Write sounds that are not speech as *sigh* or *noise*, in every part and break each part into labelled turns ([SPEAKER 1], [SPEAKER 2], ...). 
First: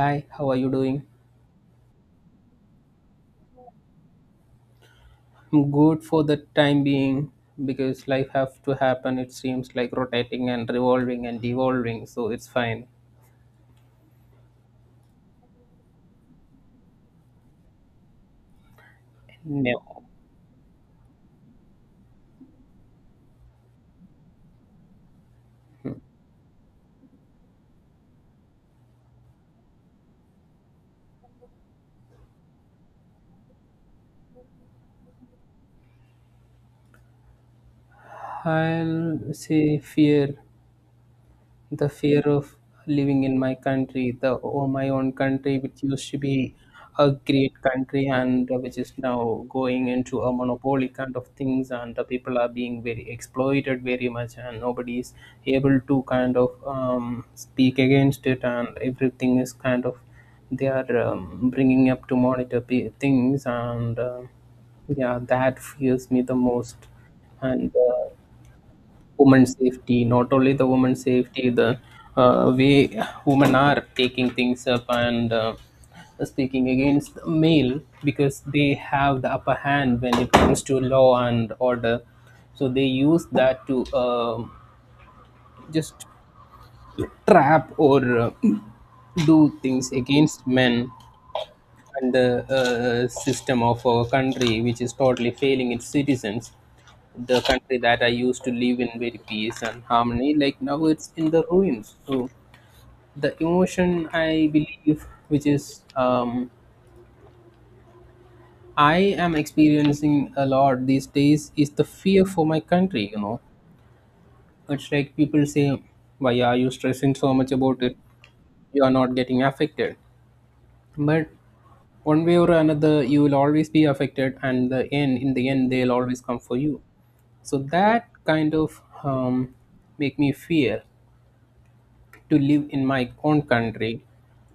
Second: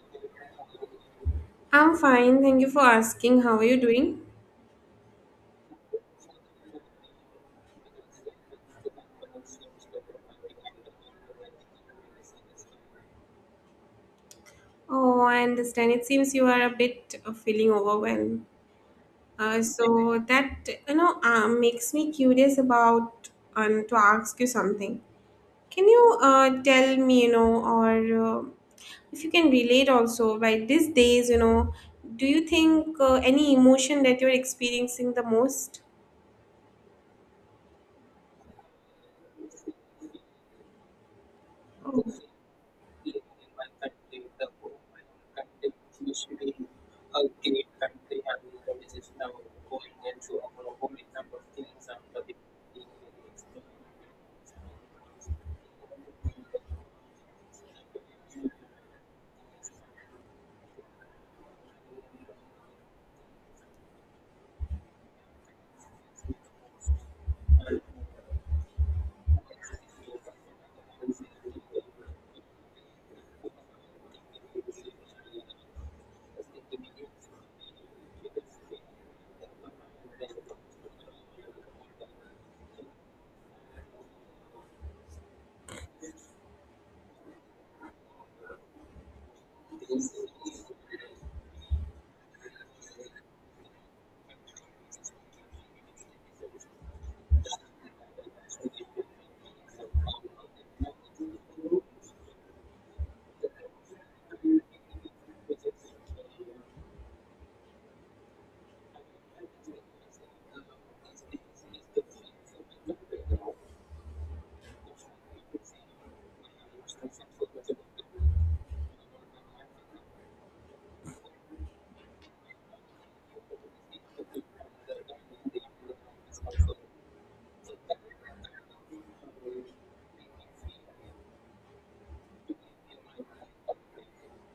[SPEAKER 1] Hi, how are you doing?
[SPEAKER 2] I'm fine, thank you for asking. How are you doing?
[SPEAKER 1] I'm good for the time being because life have to happen. It seems like rotating and revolving and devolving, so it's fine.
[SPEAKER 2] Oh, I understand. It seems you are a bit feeling overwhelmed.
[SPEAKER 1] No,
[SPEAKER 2] So that you know Makes me curious about to ask you something. Can you tell me, you know, or if you can relate also, right? These days, you know, do you think any emotion that you're experiencing the most?
[SPEAKER 1] I'll say fear. The
[SPEAKER 2] Oh.
[SPEAKER 1] fear of living in my country, the or my own country, which used to be a great country and which is now going into a monopoly kind of things, and the people are being very exploited very much, and nobody is able to kind of speak against it, and everything is kind of they are bringing up to monitor things and. Yeah, that fears me the most. And women's safety, not only the women's safety, the way women are taking things up and speaking against the male because they have the upper hand when it comes to law and order, so they use that to just trap or *clears throat* do things against men, and the system of our country which is totally failing its citizens, the country that I used to live in very peace and harmony, like now it's in the ruins. So the emotion I believe, which is I am experiencing a lot these days, is the fear for my country. You know, it's like people say, "Why are you stressing so much about it? You are not getting affected." But one way or another, you will always be affected, and the end, in the end, they'll always come for you. So that kind of um, make me fear to live in my own country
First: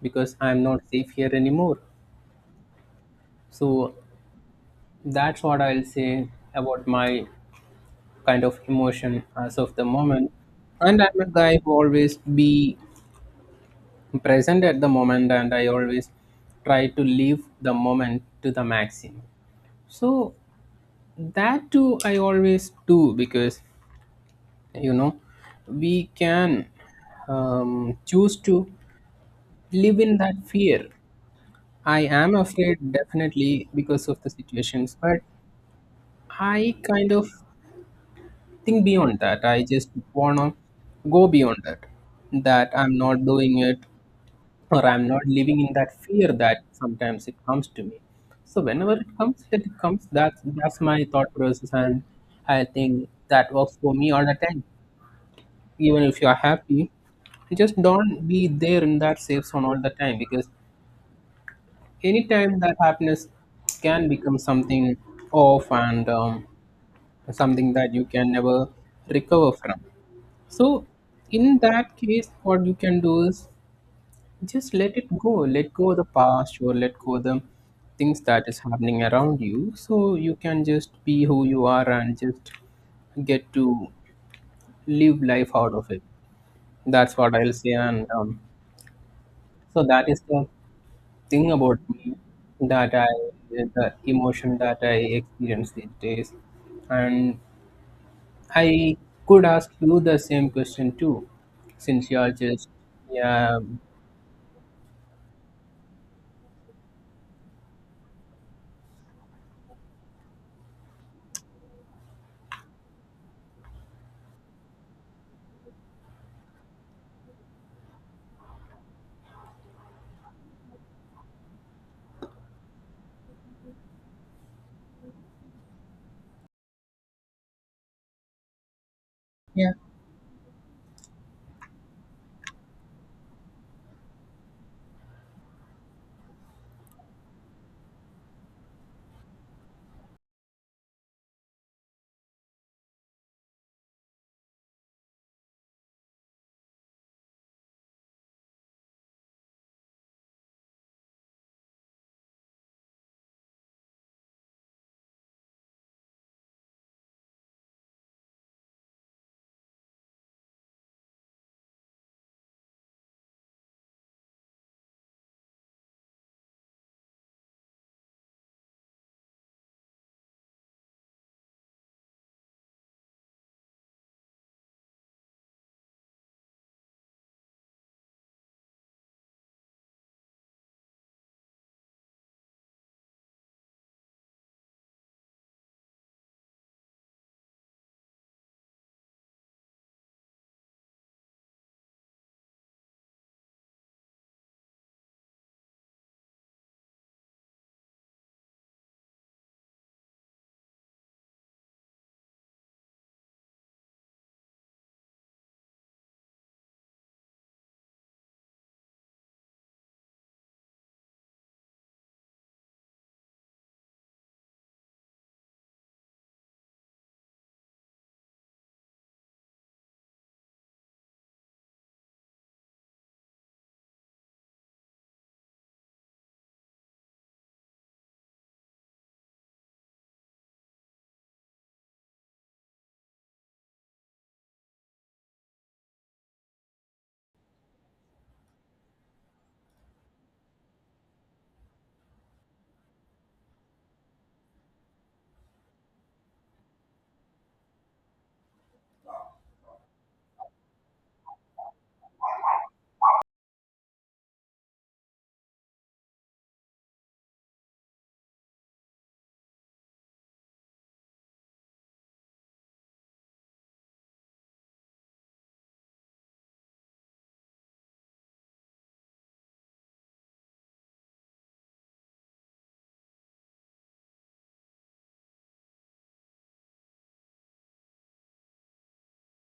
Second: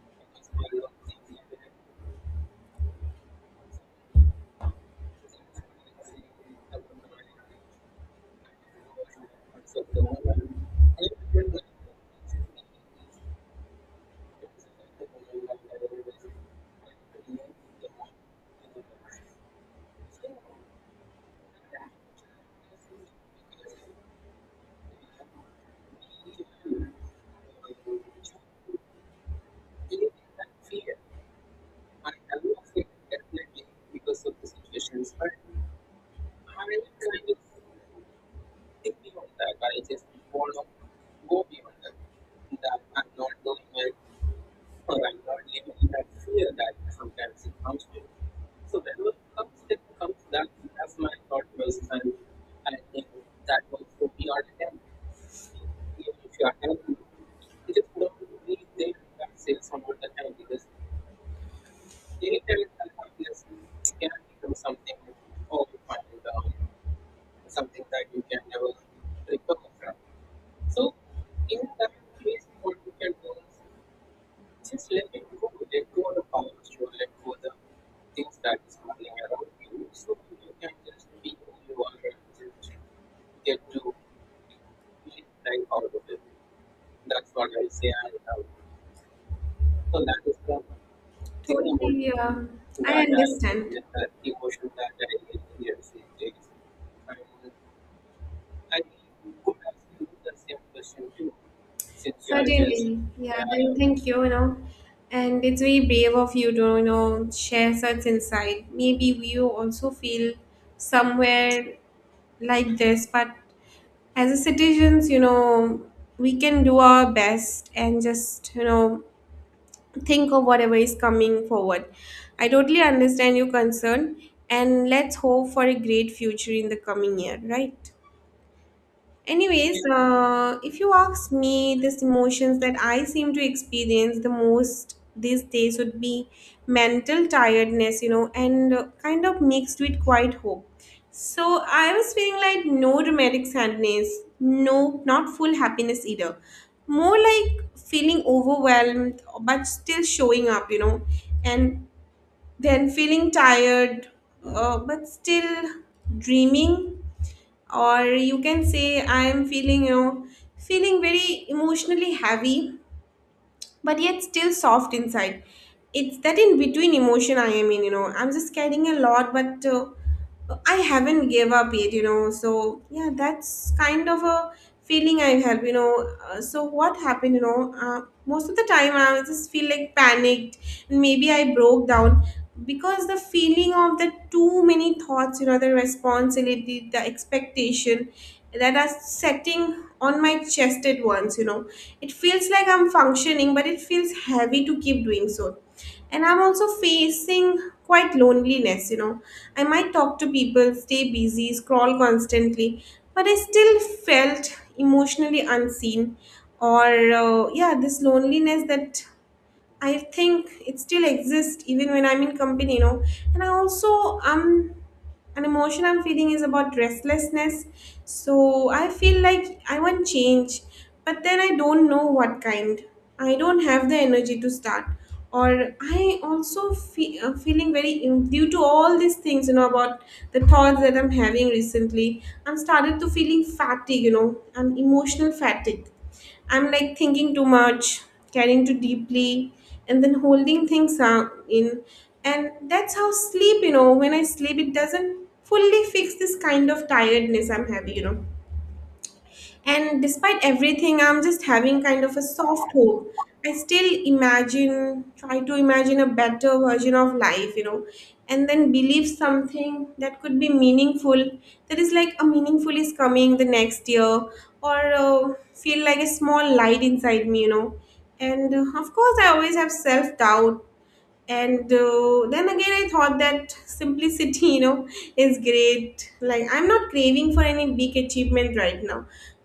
[SPEAKER 1] because I'm not safe here anymore. So that's what I'll say about my kind of emotion as of the moment. And I'm a guy who always be present at the moment and I always try to live the moment to the maximum. So that too I always do because you know we can choose to live in that fear. I am afraid definitely because of the situations, but I kind of think beyond that. I just wanna go beyond that. That I'm not doing it or I'm not living in that fear that sometimes it comes to me. So whenever it comes, it comes. That's my thought process, and I think that works for me all the time. Even if you are happy, just don't be there in that safe zone all the time because anytime that happiness can become something off and something that you can never recover from. So in that case, what you can do is just let it go, let go of the past or let go of the things that is happening around you, so you can just be who you are and just get to live life out of it. That's what I'll say, and so that is the thing about
[SPEAKER 2] Totally,
[SPEAKER 1] me,
[SPEAKER 2] yeah.
[SPEAKER 1] that
[SPEAKER 2] I
[SPEAKER 1] I,
[SPEAKER 2] understand.
[SPEAKER 1] the emotion that I experience these days, and I could ask you the same question too, since you're just,
[SPEAKER 2] Certainly, yeah.
[SPEAKER 1] yeah.
[SPEAKER 2] And thank you, you know. And it's very brave of you to, you know, share such insight. Maybe we also feel somewhere like this, but as a citizens, you know, we can do our best and just, you know, to think of whatever is coming forward. I totally understand your concern and let's hope for a great future in the coming year, right?
[SPEAKER 1] Yeah.
[SPEAKER 2] Anyways, if you ask me, these emotions that I seem to experience the most these days would be mental tiredness, you know, and kind of mixed with quiet hope. So I was feeling like no dramatic sadness, no, not full happiness either. More like feeling overwhelmed, but still showing up, you know, and then feeling tired, but still dreaming, or you can say I am feeling, you know, feeling very emotionally heavy but yet still soft inside. It's that in between emotion I am in, you know. I'm just carrying a lot, but I haven't gave up yet, you know. So yeah, that's kind of a feeling I have, you know. So what happened, you know? Most of the time I just feel like panicked, and maybe I broke down because the feeling of the too many thoughts, you know, the responsibility, the expectation that are setting on my chest at once, you know, it feels like I'm functioning but it feels heavy to keep doing so. And I'm also facing quite loneliness, you know. I might talk to people, stay busy, scroll constantly, but I still felt emotionally unseen. Or Yeah, this loneliness that I think it still exists even when I'm in company, you know. And I also an emotion I'm feeling is about restlessness. So I feel like I want change, but then I don't know what kind. I don't have the energy to start. Or I also feel due to all these things, you know, about the thoughts that I'm having recently. I'm started to feeling fatigue, you know, and emotional fatigue. I'm like thinking too much, caring too deeply, and then holding things out in. And that's how sleep, you know, when I sleep, it doesn't fully fix this kind of tiredness I'm having, you know. And despite everything, I'm just having kind of a soft hope. I still imagine, try to imagine a better version of life, you know, and then believe something that could be meaningful. That is like a meaningful is coming the next year, or feel like a small light inside me, you know. And of course, I always have self doubt, and then again I thought that simplicity *laughs* you know is great. Like, I'm not craving for any big achievement right now,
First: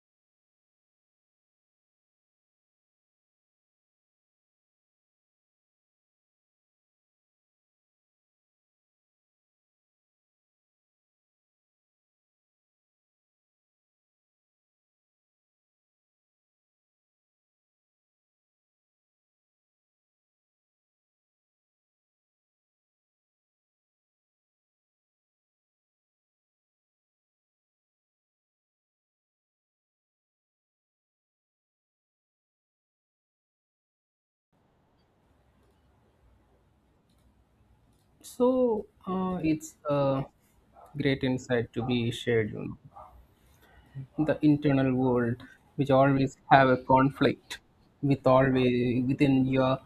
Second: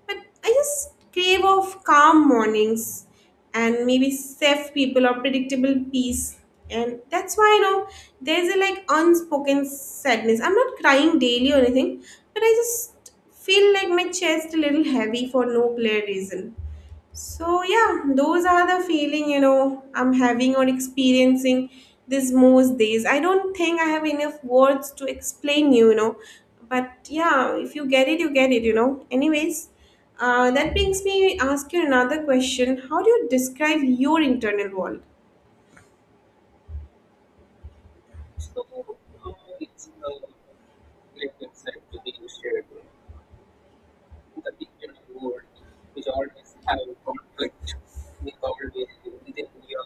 [SPEAKER 2] but I just crave of calm mornings and maybe safe people or predictable peace. And that's why, you know, there's a like unspoken sadness. I'm not crying daily or anything, but I just feel like my chest a little heavy for no clear reason. So yeah, those are the feeling, you know, I'm having or experiencing these most days. I don't think I have enough words to explain you, you know. But yeah, if you get it, you get it, you know. Anyways, that brings me ask you another question. How do you describe your internal world?
[SPEAKER 1] So it's a great insight to be shared, you know. The internal world, which always have a conflict with, always within your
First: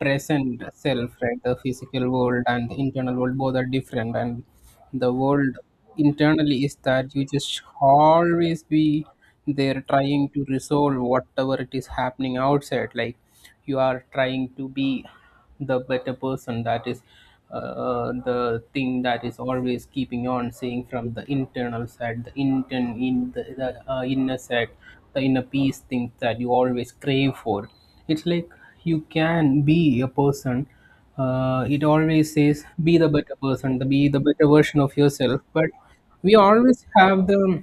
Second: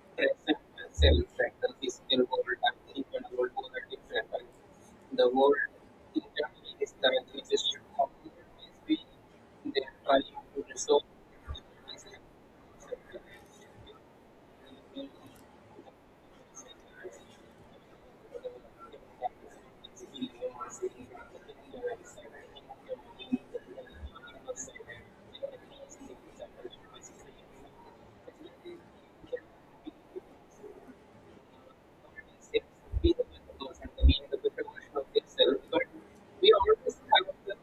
[SPEAKER 1] present self, right? The physical world and the internal world both are different, and the world internally is that you just always be there trying to resolve whatever it is happening outside, like you are trying to be the better person. That is the thing that is always keeping on saying from the internal side, the inner side, the inner peace thing that you always crave for. It's like you can be a person, it always says be the better person, the, be the better version of yourself, but we always have the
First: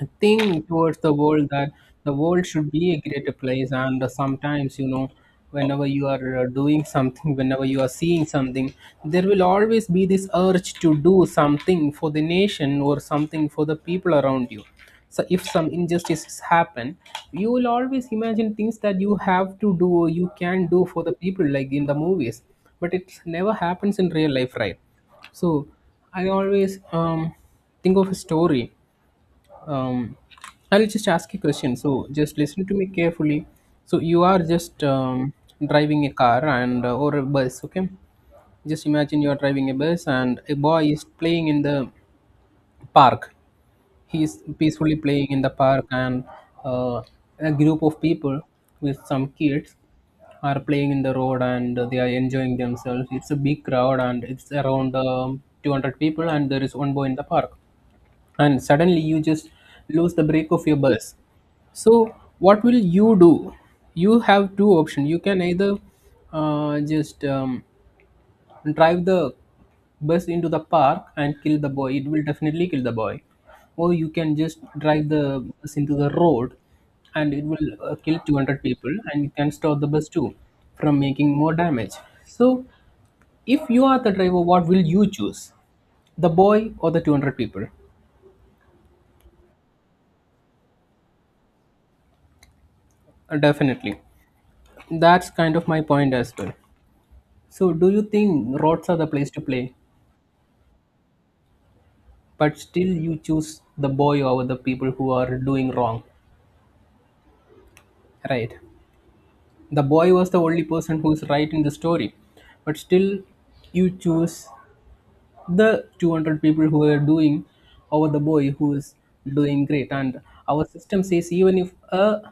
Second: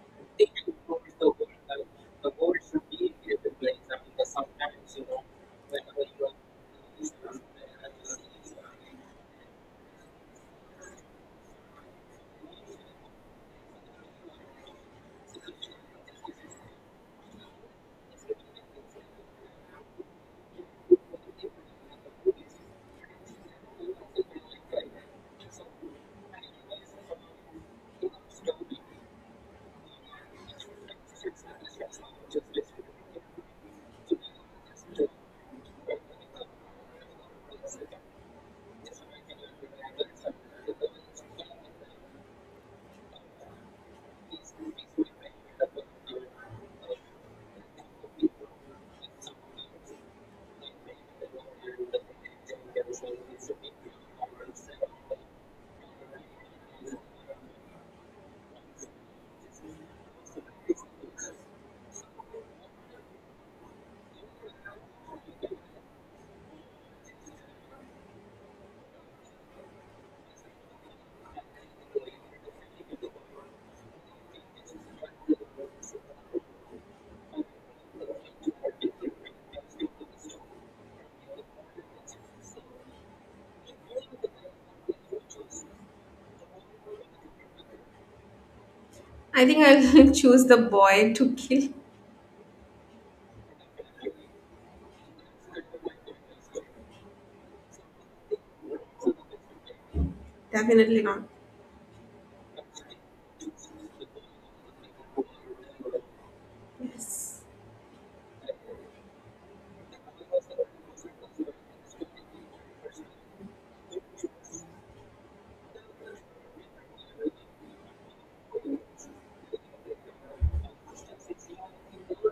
[SPEAKER 1] I think towards the world, that the world should be a greater place, and sometimes, you know, whenever you are doing something, whenever you are seeing something, there will always be this urge to do something for the nation or something for the people around you. So if some injustices happen, you will always imagine things that you have to do or you can do for the people, like in the movies, but it never happens in real life, right? So I always think of a story. um, I'll just ask a question. So just listen to me carefully. So you are just driving a car and or a bus, okay? Just imagine you are driving a bus and a boy is playing in the park. He is peacefully playing in the park, and uh, a group of people with some kids are playing in the road and they are enjoying themselves. It's a big crowd and it's around 200 people, and there is one boy in the park, and suddenly you just lose the brake of your bus. So what will you do? You have two options. You can either just drive the bus into the park and kill the boy, it will definitely kill the boy, or you can just drive the bus into the road and it will kill 200 people and you can stop the bus too from making more damage. So if you are the driver, what will you choose, the boy or the 200 people?
[SPEAKER 2] I think I'll *laughs* choose the boy to kill.
[SPEAKER 1] Definitely. That's kind of my point as well. So, do you think roads are the place to play,
[SPEAKER 2] Definitely not.
[SPEAKER 1] but still you choose the boy over the people who are doing wrong?
[SPEAKER 2] Yes.
[SPEAKER 1] Right. The boy was the only person who's right in the story, but still you choose the 200 people who are doing over the boy who is doing great. And our system says, even if a,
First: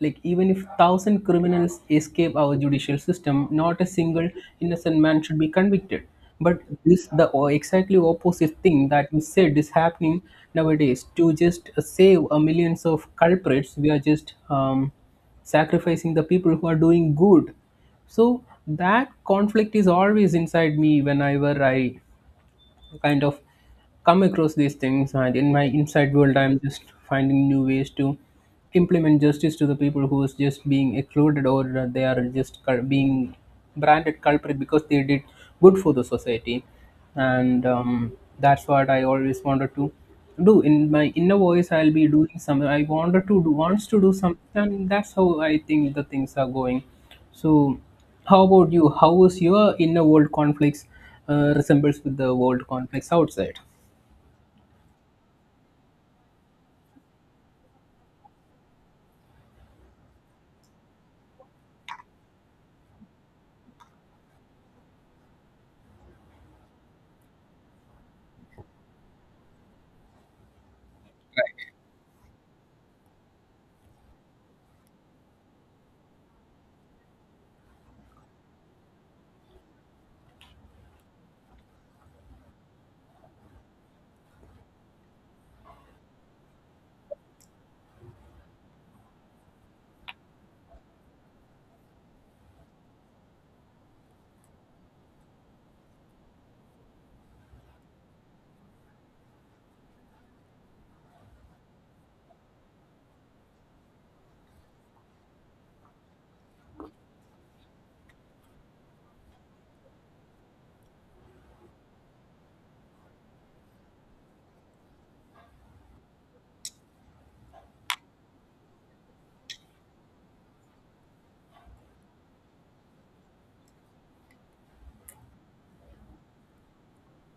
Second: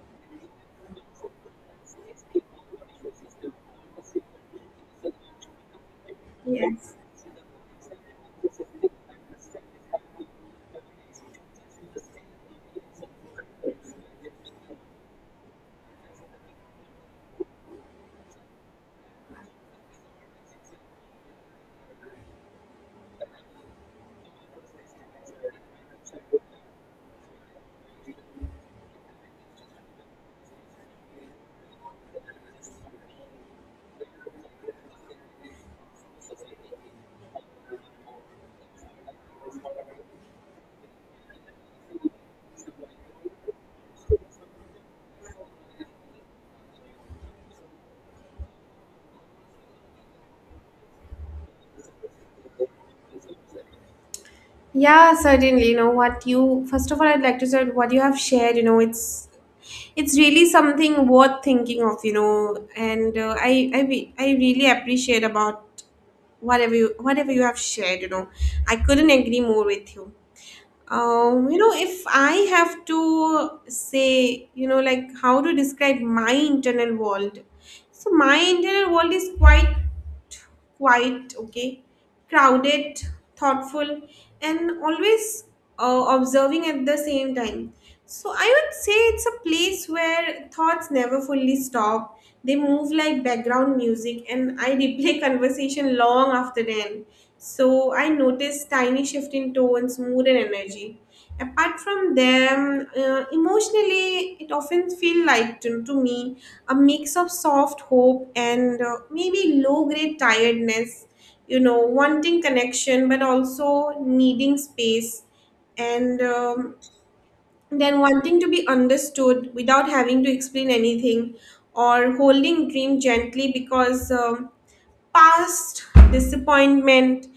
[SPEAKER 1] like even if thousand criminals escape our judicial system, not a single innocent man should be convicted, but
[SPEAKER 2] Yes.
[SPEAKER 1] this, exactly opposite thing that you said is happening nowadays. To just save a millions of culprits, we are just sacrificing the people who are doing good. So that conflict is always inside me, whenever I kind of come across these things, and in my inside world I'm just finding new ways to implement justice to the people who is just being excluded, or that they are just being branded culprit because they did good for the society. And that's what I always wanted to do. In my inner voice I'll be doing some, I wanted to do, wants to do something, and that's how I think the things are going. So, how about you? How is your inner world conflicts resembles with the world conflicts outside?
[SPEAKER 2] Yeah, certainly. You know what, you, first of all, I'd like to say what you have shared, you know, it's really something worth thinking of, you know, and I really appreciate about whatever you have shared, you know. I couldn't agree more with you. Um, you know, if I have to say, you know, like how to describe my internal world, so my internal world is quite quiet, okay, crowded, thoughtful, and always observing at the same time. So I would say it's a place where thoughts never fully stop. They move like background music, and I replay *laughs* conversation long after the end. So I notice tiny shift in tones, mood, and energy. Apart from them, emotionally, it often feels like to me a mix of soft hope and maybe low grade tiredness. You know, wanting connection but also needing space, and then wanting to be understood without having to explain anything, or holding dream gently because past disappointment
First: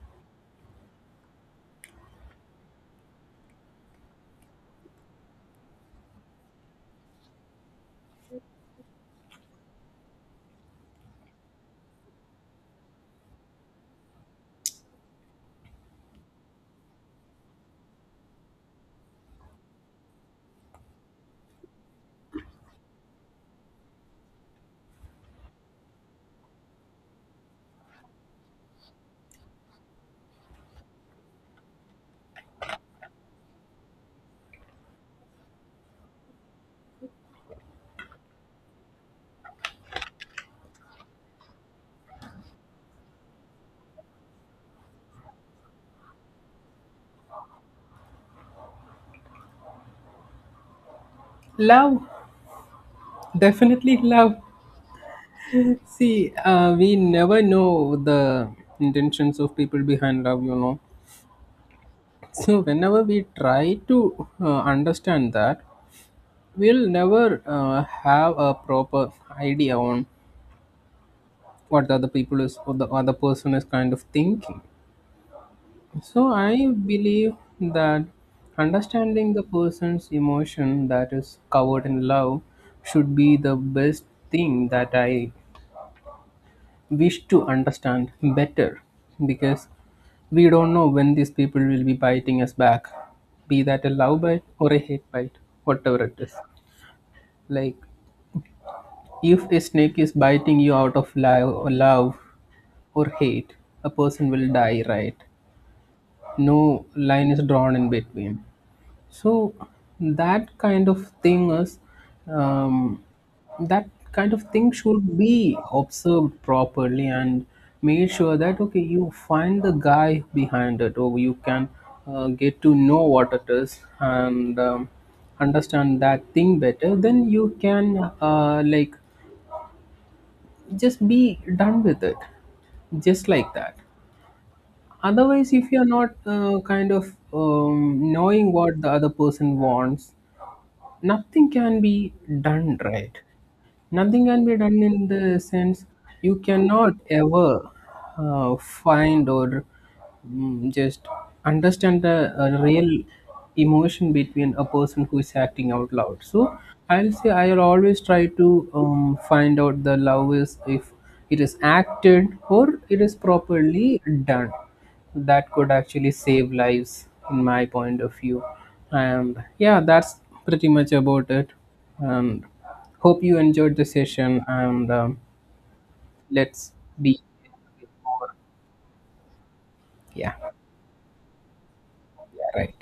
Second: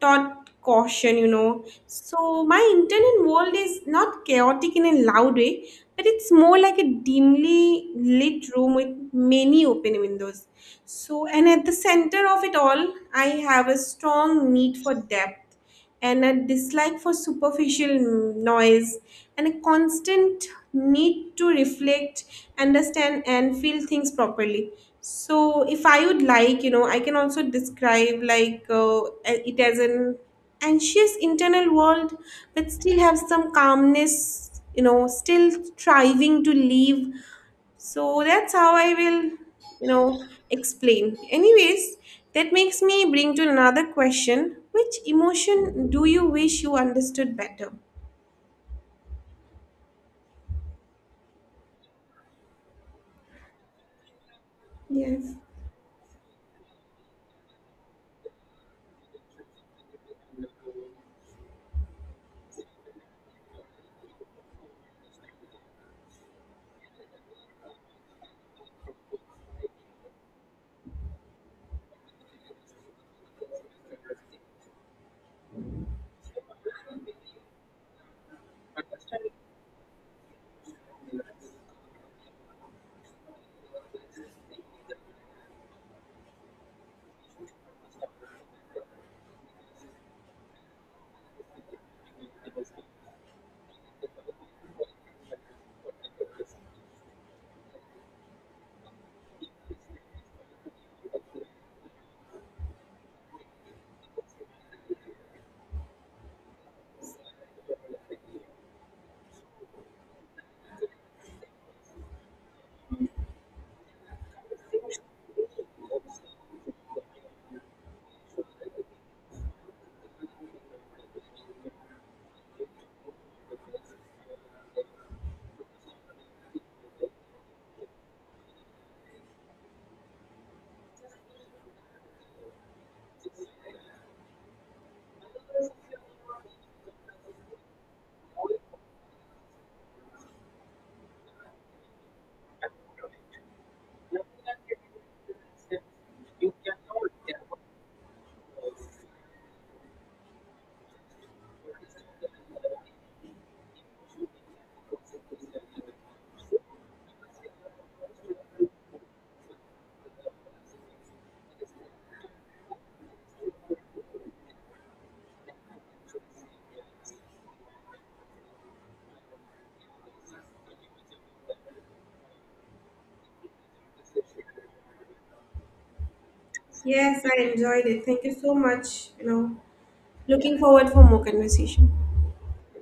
[SPEAKER 2] taught caution, you know. So my internal world is not chaotic in a loud way, but it's more like a dimly lit room with many open windows. So, and at the center of it all, I have a strong need for depth and a dislike for superficial noise and a constant need to reflect, understand, and feel things properly. So if I would like, you know, I can also describe like, it as an anxious internal world, but still have some calmness, you know, still striving to live. So that's how I will, you know, explain. Anyways, that makes me bring to another question. Which emotion do you wish you understood better?
[SPEAKER 1] Love, definitely love.
[SPEAKER 2] Yes.
[SPEAKER 1] See, we never know the intentions of people behind love, you know. So, whenever we try to understand that, we'll never have a proper idea on what the other people is or the other person is kind of thinking. So I believe that understanding the person's emotion that is covered in love should be the best thing that I wish to understand better, because we don't know when these people will be biting us back, be that a love bite or a hate bite, whatever it is. Like if a snake is biting you out of love, or love or hate, a person will die, right? No line is drawn in between. So that kind of thing is um, that kind of thing should be observed properly and made sure that okay, you find the guy behind it, or you can get to know what it is, and understand that thing better, then you can like just be done with it, just like that. Otherwise, if you're not kind of knowing what the other person wants, nothing can be done, right? Nothing can be done in the sense, you cannot ever find or just understand the real emotion between a person who is acting out loud. So I'll say I'll always try to find out the love is, if it is acted or it is properly done. That could actually save lives, in my point of view. And yeah, that's pretty much about it. And hope you enjoyed the session, and let's be,
[SPEAKER 2] Yes, I enjoyed it. Thank you so much. You know,
[SPEAKER 1] yeah.
[SPEAKER 2] looking forward for more conversation.
[SPEAKER 1] Yeah, right.